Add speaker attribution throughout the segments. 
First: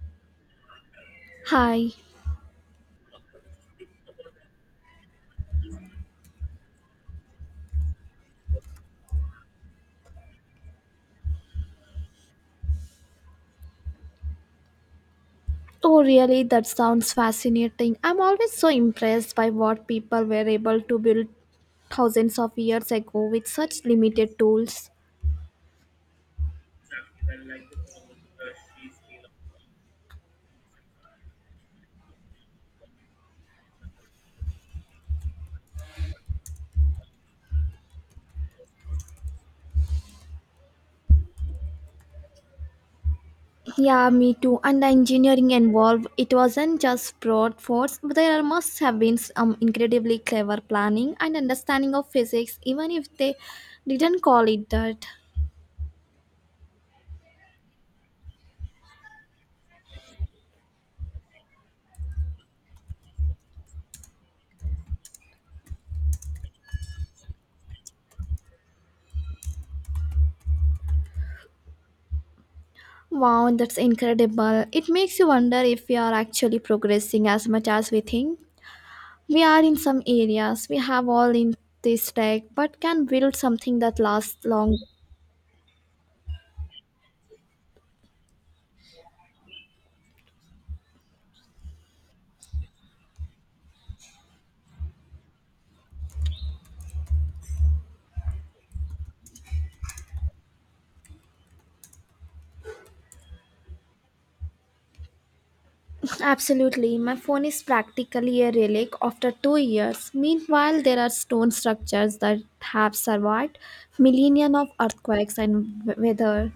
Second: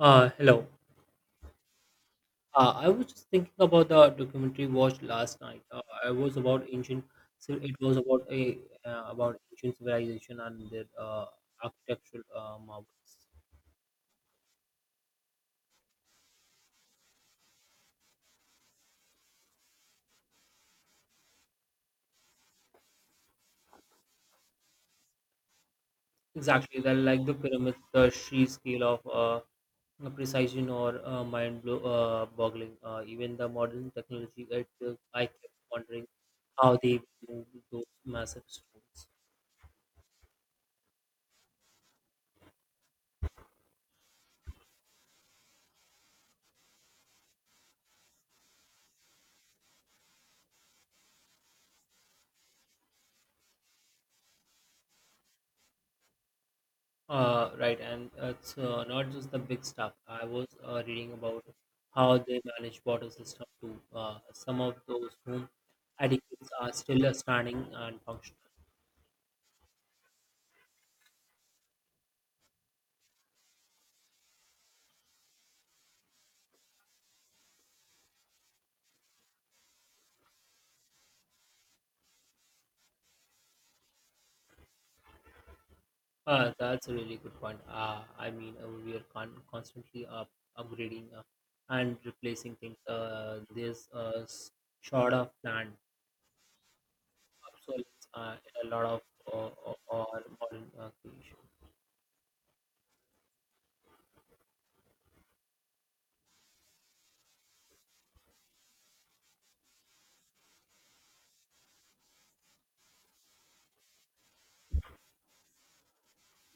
Speaker 1: Hello.
Speaker 2: Hi.
Speaker 1: I was just thinking about the documentary watched last night. I was about ancient. So it was about a about ancient civilization and their architectural marvels.
Speaker 2: Oh, really? That sounds fascinating. I'm always so impressed by what people were able to build thousands of years ago with such limited tools.
Speaker 1: Exactly, that like the pyramids, the sheer scale of the precision or boggling. Even the modern technology, I kept wondering how they moved those massive stones.
Speaker 2: Yeah, me too. And the engineering involved, it wasn't just broad force, but there must have been some incredibly clever planning and understanding of physics, even if they didn't call it that.
Speaker 1: Right, and it's not just the big stuff. I was reading about how they manage water system too. Some of those whom addicts are still standing and functional.
Speaker 2: Wow, that's incredible. It makes you wonder if we are actually progressing as much as we think. We are in some areas, we have all in this tech, but can build something that lasts long.
Speaker 1: That's a really good point. I mean, we are constantly upgrading and replacing things. There's short of planned obsolescence in a lot of our modern creation.
Speaker 2: Absolutely, my phone is practically a relic after 2 years. Meanwhile, there are stone structures that have survived millennia of earthquakes and weather.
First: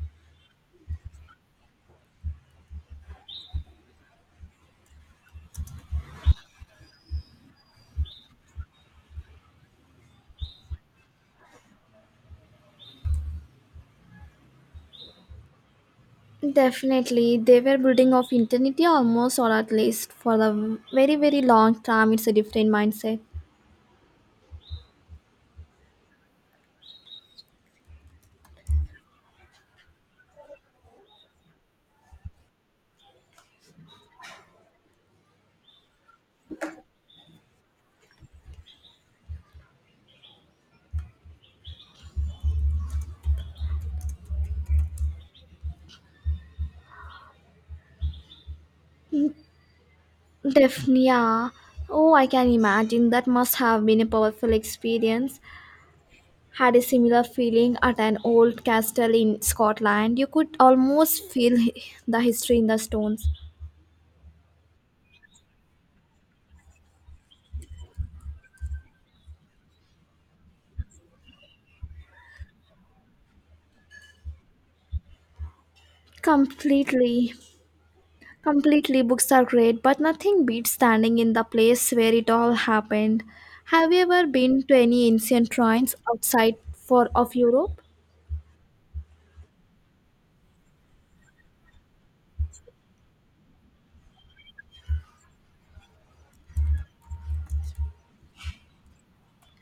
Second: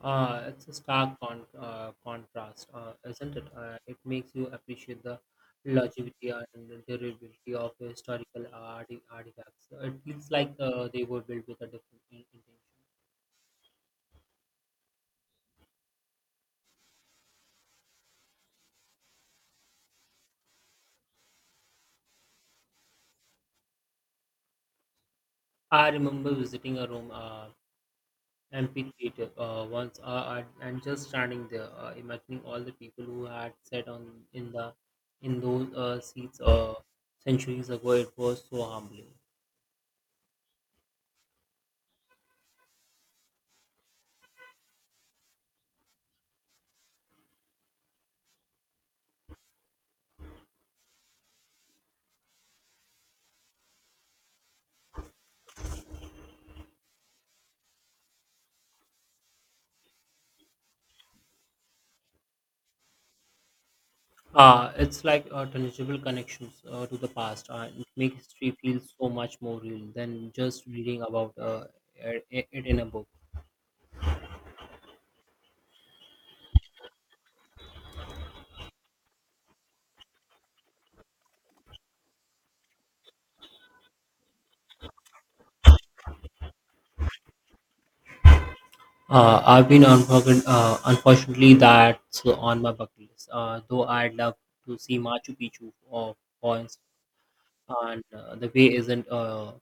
Speaker 1: It's a stark contrast, isn't it? It makes you appreciate the longevity and the durability of historical art artifacts. It feels like they were built with a different intention.
Speaker 2: Definitely, they were building of eternity almost, or at least for the very, very long time. It's a different mindset.
Speaker 1: I remember visiting a room, amphitheater, once, and just standing there, imagining all the people who had sat on in the in those seats centuries ago. It was so humbling.
Speaker 2: Yeah. Oh, I can imagine that must have been a powerful experience. Had a similar feeling at an old castle in Scotland. You could almost feel the history in the stones.
Speaker 1: It's like tangible connections to the past. It makes history feel so much more real than just reading about it in a book.
Speaker 2: Completely, completely, books are great, but nothing beats standing in the place where it all happened. Have you ever been to any ancient shrines outside for of Europe?
Speaker 1: I've been unfortunately that's on my bucket list. Though I'd love to see Machu Picchu or points, and the way isn't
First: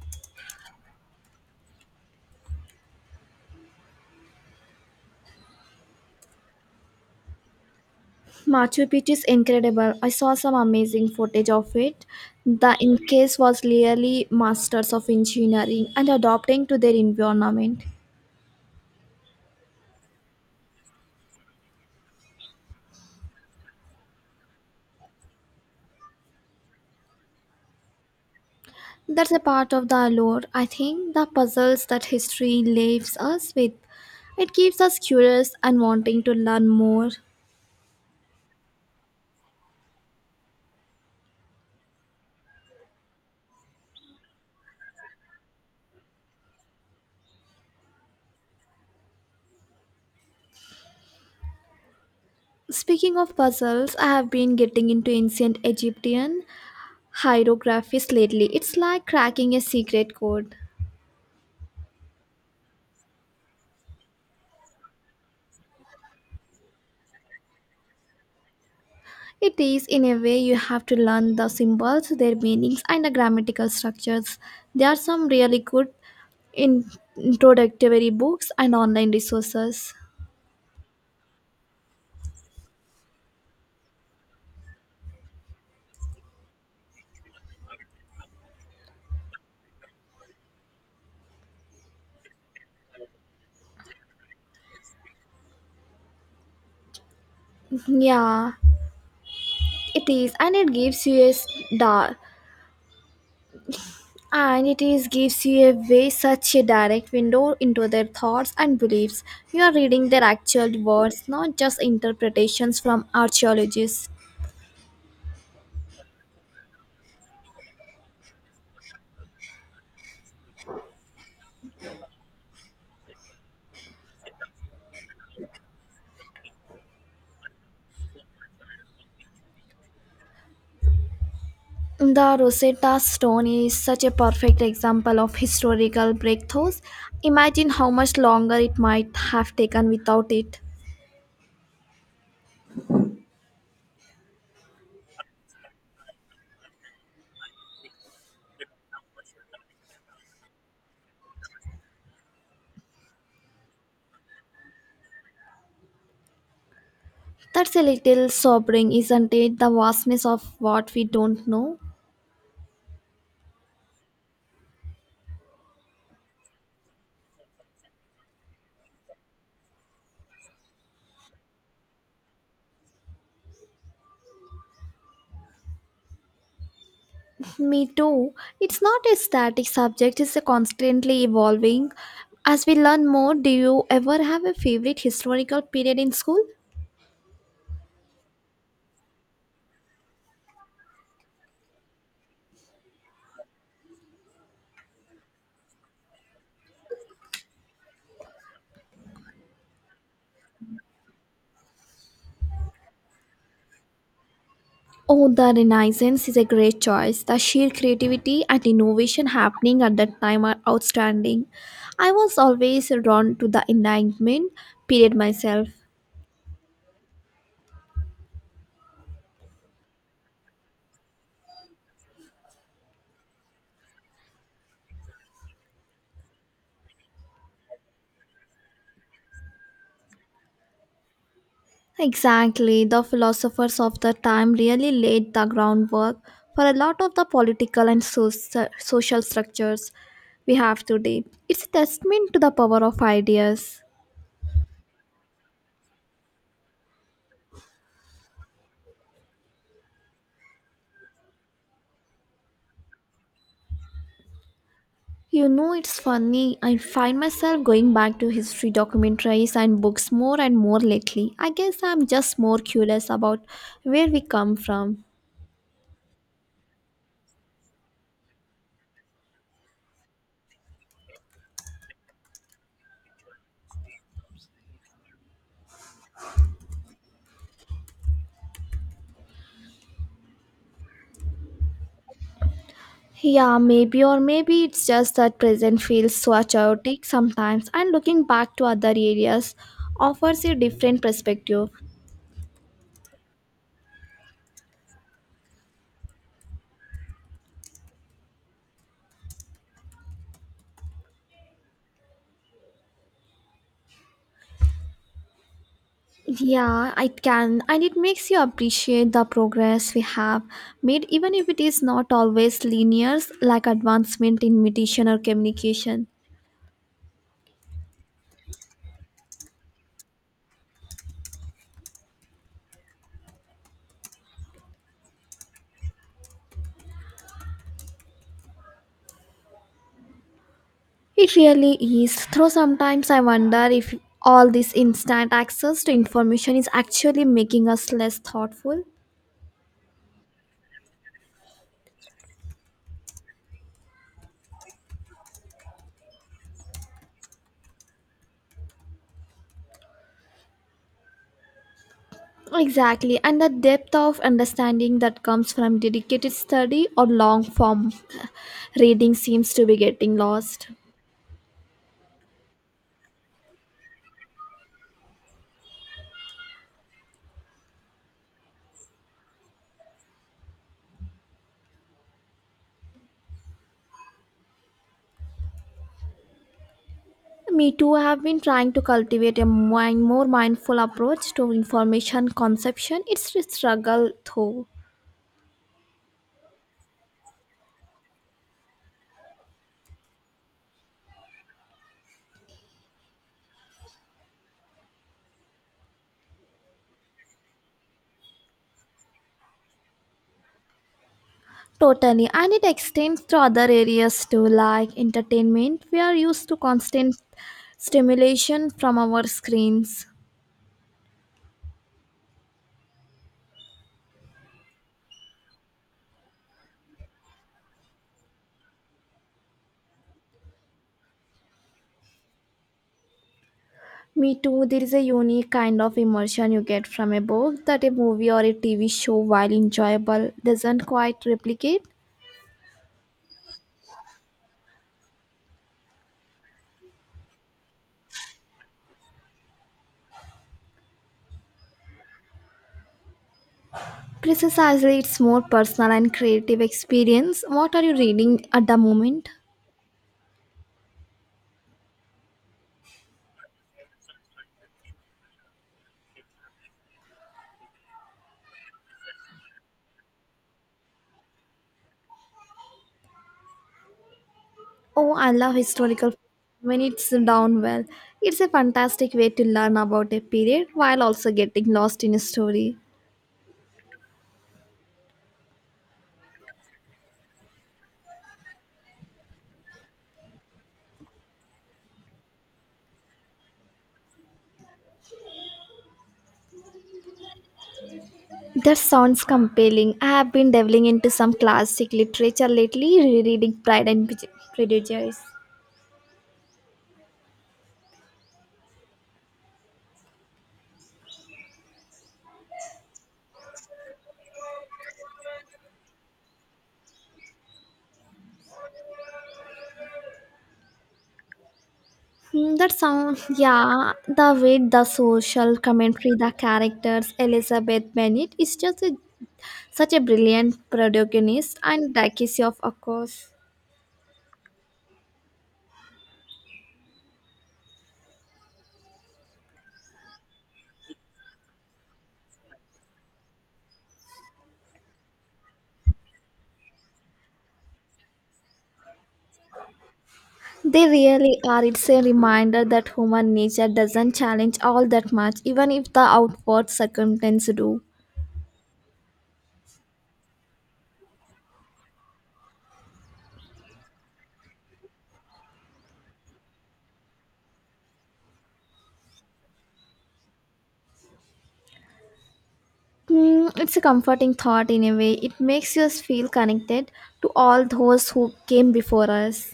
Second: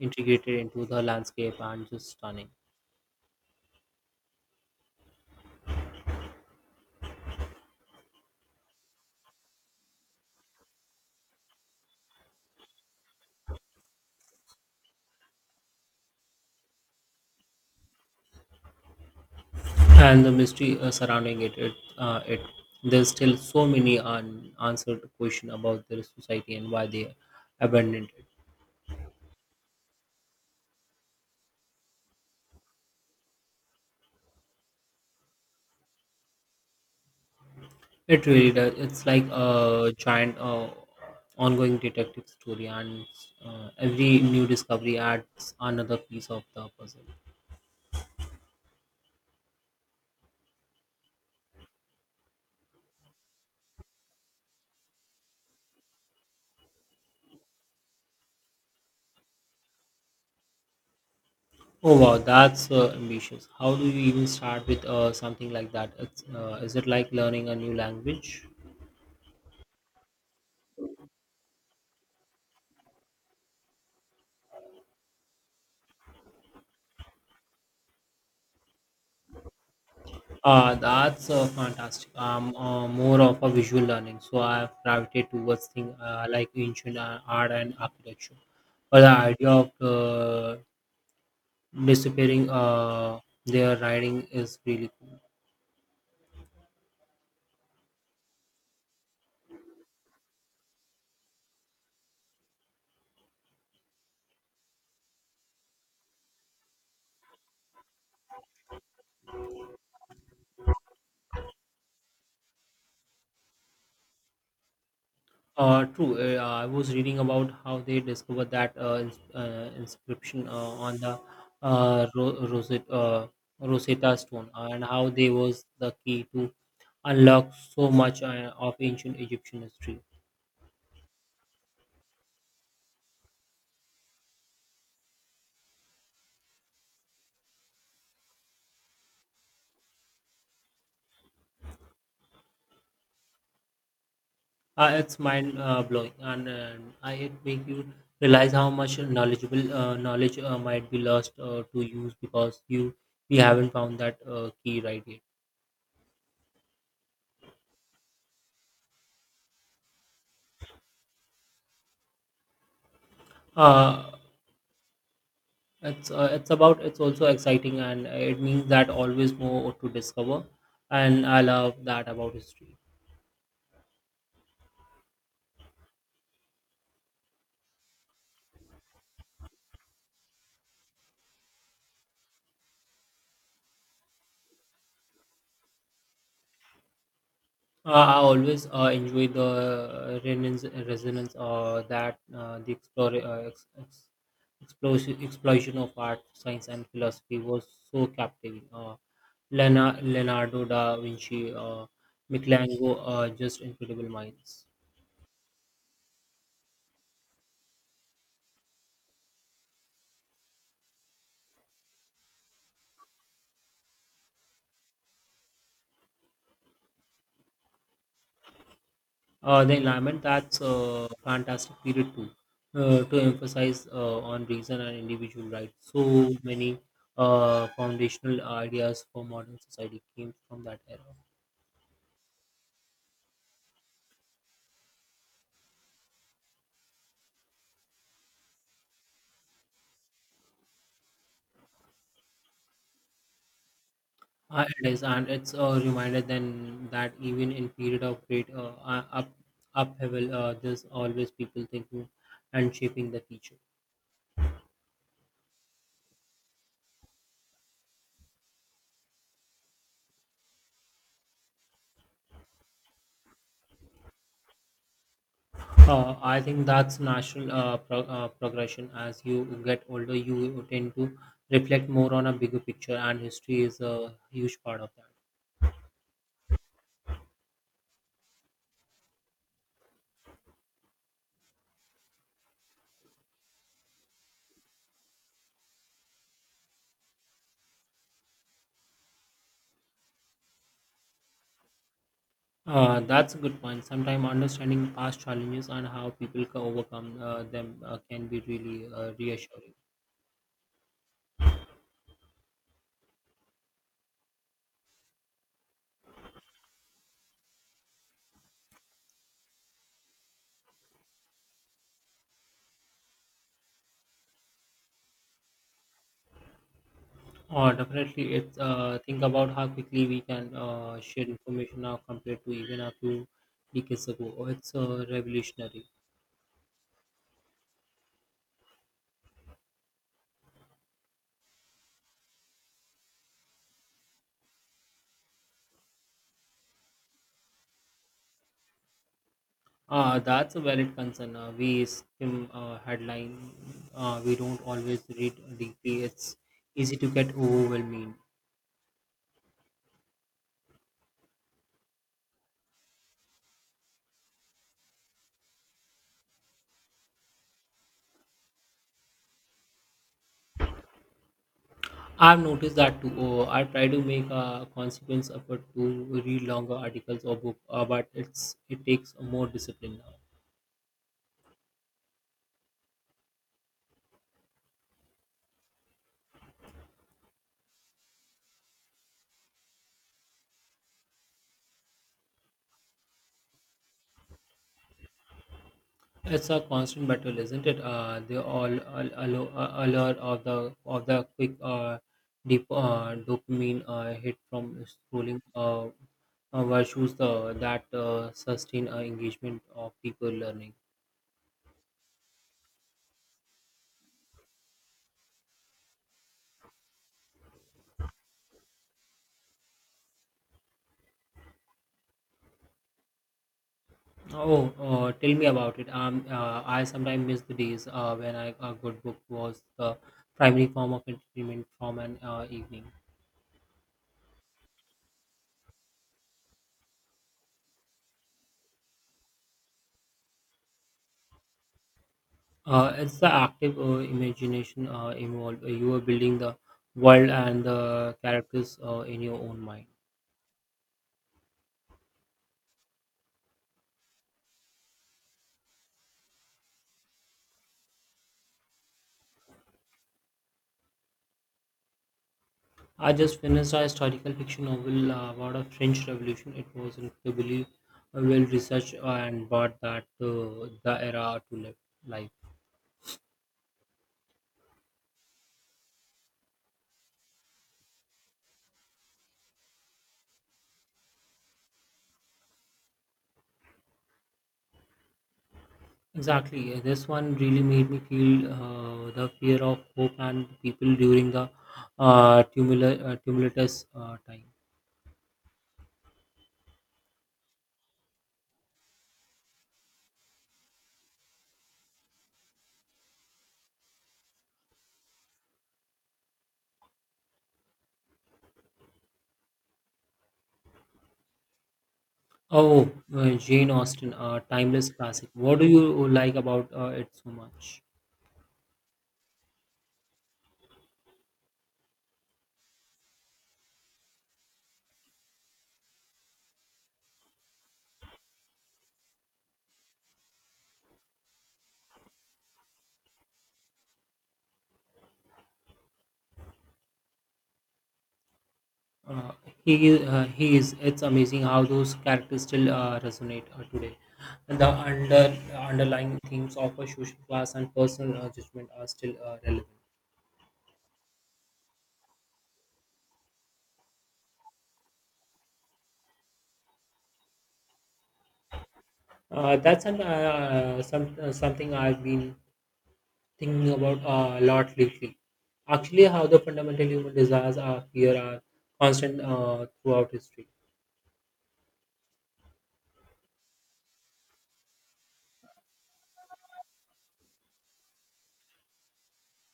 Speaker 1: integrated into the landscape and just stunning.
Speaker 2: Machu Picchu is incredible. I saw some amazing footage of it. The Incas was really masters of engineering and adapting to their environment.
Speaker 1: And the mystery surrounding it. It there's still so many unanswered questions about their society and why they abandoned it.
Speaker 2: That's a part of the allure, I think, the puzzles that history leaves us with. It keeps us curious and wanting to learn more.
Speaker 1: It really does. It's like a giant ongoing detective story, and every new discovery adds another piece of the puzzle.
Speaker 2: Speaking of puzzles, I have been getting into ancient Egyptian hieroglyphs lately. It's like cracking a secret code.
Speaker 1: Oh wow, that's ambitious. How do you even start with something like that? Is it like learning a new language?
Speaker 2: It is, in a way, you have to learn the symbols, their meanings, and the grammatical structures. There are some really good in- introductory books and online resources.
Speaker 1: That's fantastic. I'm more of a visual learning, so I've gravitated towards things like ancient art and architecture. But the idea of disappearing their writing is really cool.
Speaker 2: Yeah, it is, and it gives you da- and it is gives you a way such a direct window into their thoughts and beliefs. You are reading their actual words, not just interpretations from archaeologists.
Speaker 1: True. I was reading about how they discovered that inscription on the Rosetta, Rosetta Stone, and how they was the key to unlock so much of ancient Egyptian history.
Speaker 2: The Rosetta Stone is such a perfect example of historical breakthroughs. Imagine how much longer it might have taken without it.
Speaker 1: It's mind blowing, and it make you realize how much knowledge might be lost to use because you we haven't found that key right yet.
Speaker 2: That's a little sobering, isn't it? The vastness of what we don't know.
Speaker 1: Uh, it's about it's also exciting, and it means that always more to discover, and I love that about history.
Speaker 2: Me too. It's not a static subject, it's a constantly evolving. As we learn more, do you ever have a favorite historical period in school?
Speaker 1: I always enjoy the resonance that the explore, ex, ex, explosion, explosion of art, science, and philosophy was so captivating. Leonardo da Vinci, Michelangelo, just incredible minds.
Speaker 2: Oh, the Renaissance is a great choice. The sheer creativity and innovation happening at that time are outstanding. I was always drawn to the Enlightenment period myself.
Speaker 1: The environment that's a fantastic period too, to emphasize on reason and individual rights. So many foundational ideas for modern society came from that era.
Speaker 2: Exactly, the philosophers of the time really laid the groundwork for a lot of the political and social structures we have today. It's a testament to the power of ideas.
Speaker 1: It is, and it's a reminder then that even in period of great up upheaval, there's always people thinking and shaping the future.
Speaker 2: You know, it's funny, I find myself going back to history documentaries and books more and more lately. I guess I'm just more curious about where we come from.
Speaker 1: I think that's natural progression. As you get older, you tend to reflect more on a bigger picture, and history is a huge part of that.
Speaker 2: Yeah, maybe, or maybe it's just that present feels so chaotic sometimes, and looking back to other areas offers a different perspective.
Speaker 1: That's a good point. Sometimes understanding past challenges and how people can overcome them can be really reassuring.
Speaker 2: Yeah, it can, and it makes you appreciate the progress we have made, even if it is not always linear, like advancement in meditation or communication.
Speaker 1: Or definitely, it's think about how quickly we can share information now compared to even a few decades ago. It's revolutionary.
Speaker 2: It really is. Though sometimes I wonder if all this instant access to information is actually making us less thoughtful.
Speaker 1: That's a valid concern. We skim headline. We don't always read deeply. It's easy to get overwhelming.
Speaker 2: Exactly, and the depth of understanding that comes from dedicated study or long form reading seems to be getting lost.
Speaker 1: I've noticed that too. Oh, I try to make a consequence effort to read longer articles or book, but it takes more discipline now.
Speaker 2: Me too, I have been trying to cultivate a mind, more mindful approach to information conception. It's a struggle though.
Speaker 1: It's a constant battle, isn't it? The allure of the quick deep dopamine hit from scrolling versus the that sustain engagement of people learning.
Speaker 2: Totally, and it extends to other areas too, like entertainment. We are used to constant stimulation from our screens.
Speaker 1: Oh, tell me about it. I sometimes miss the days a good book was the primary form of entertainment from an evening.
Speaker 2: Me too, there is a unique kind of immersion you get from a book that a movie or a TV show, while enjoyable, doesn't quite replicate.
Speaker 1: It's the active imagination involved. You are building the world and the characters in your own mind.
Speaker 2: Precisely, it's more personal and creative experience. What are you reading at the moment?
Speaker 1: I just finished a historical fiction novel about a French Revolution. It was incredibly well researched and brought that the era to live life.
Speaker 2: Oh, I love historical when it's done well. It's a fantastic way to learn about a period while also getting lost in a story.
Speaker 1: Exactly, this one really made me feel the fear of hope and people during the tumultuous time.
Speaker 2: That sounds compelling. I have been delving into some classic literature lately, rereading Pride and Prejudice.
Speaker 1: Oh, Jane Austen, a timeless classic. What do you like about it so much?
Speaker 2: Mm, that sound, yeah. The way the social commentary, the characters, Elizabeth Bennet is just a, such a brilliant protagonist, and Dakisov, of course.
Speaker 1: Uh, he is. It's amazing how those characters still resonate today. And the underlying themes of a social class and personal judgment are still relevant.
Speaker 2: They really are. It's a reminder that human nature doesn't challenge all that much, even if the outward circumstances do.
Speaker 1: That's an, some Something I've been thinking about a lot lately. Actually, how the fundamental human desires are constant throughout history.
Speaker 2: Mm, it's a comforting thought in a way. It makes us feel connected to all those who came before us.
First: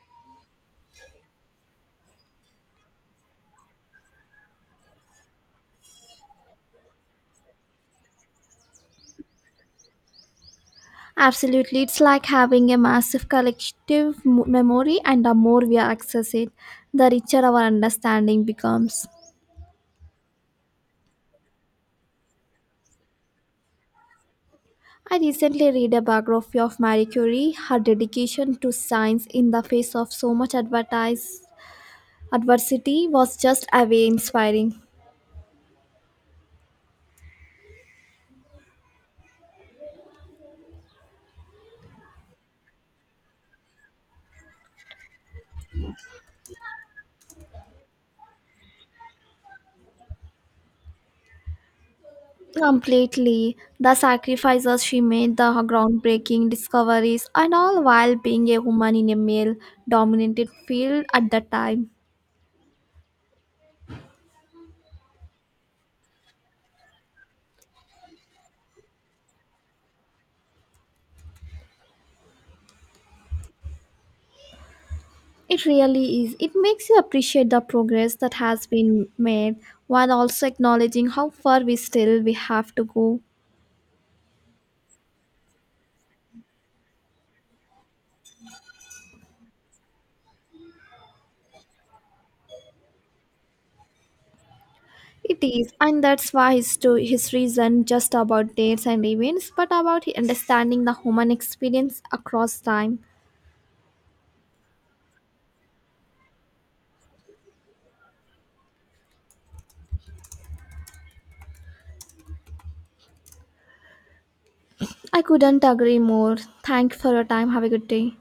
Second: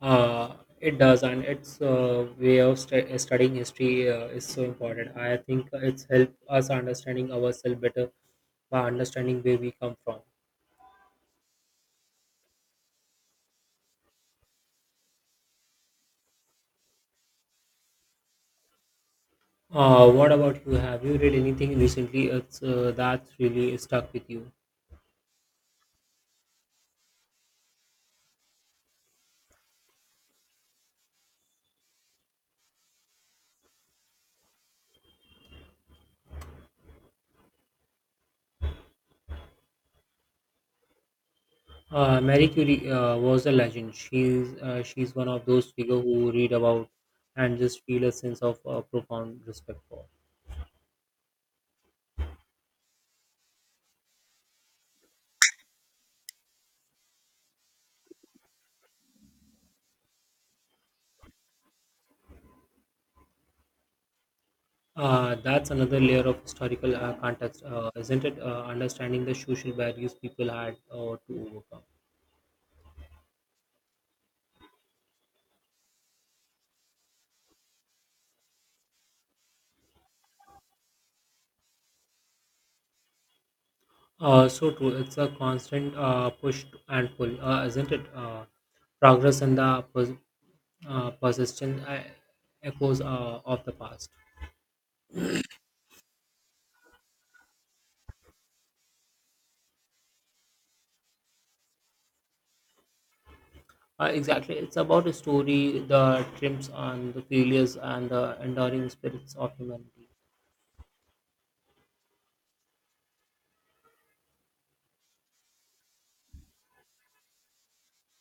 Speaker 1: Uh, it does, and its way of studying history is so important. I think it's helped us understanding ourselves better by understanding where we come from.
Speaker 2: Absolutely, it's like having a massive collective memory, and the more we access it, the richer our understanding becomes.
Speaker 1: What about you? Have you read anything recently that's really stuck with you?
Speaker 2: I recently read a biography of Marie Curie. Her dedication to science in the face of so much adversity was just away inspiring.
Speaker 1: Marie Curie was a legend. She's one of those figures who read about and just feel a sense of profound respect for.
Speaker 2: Completely, the sacrifices she made, the groundbreaking discoveries, and all while being a woman in a male dominated field at the time.
Speaker 1: That's another layer of historical context, isn't it? Understanding the social barriers people had to overcome.
Speaker 2: It really is. It makes you appreciate the progress that has been made while also acknowledging how far we still we have to go.
Speaker 1: So true. It's a constant push and pull, isn't it? Progress and the persistent echoes of the past.
Speaker 2: It is, and that's why history isn't just about dates and events, but about understanding the human experience across time.
Speaker 1: Exactly. It's about a story, the triumphs and the failures, and the enduring spirits of humanity.
Speaker 2: I couldn't agree more. Thank you for your time. Have a good day.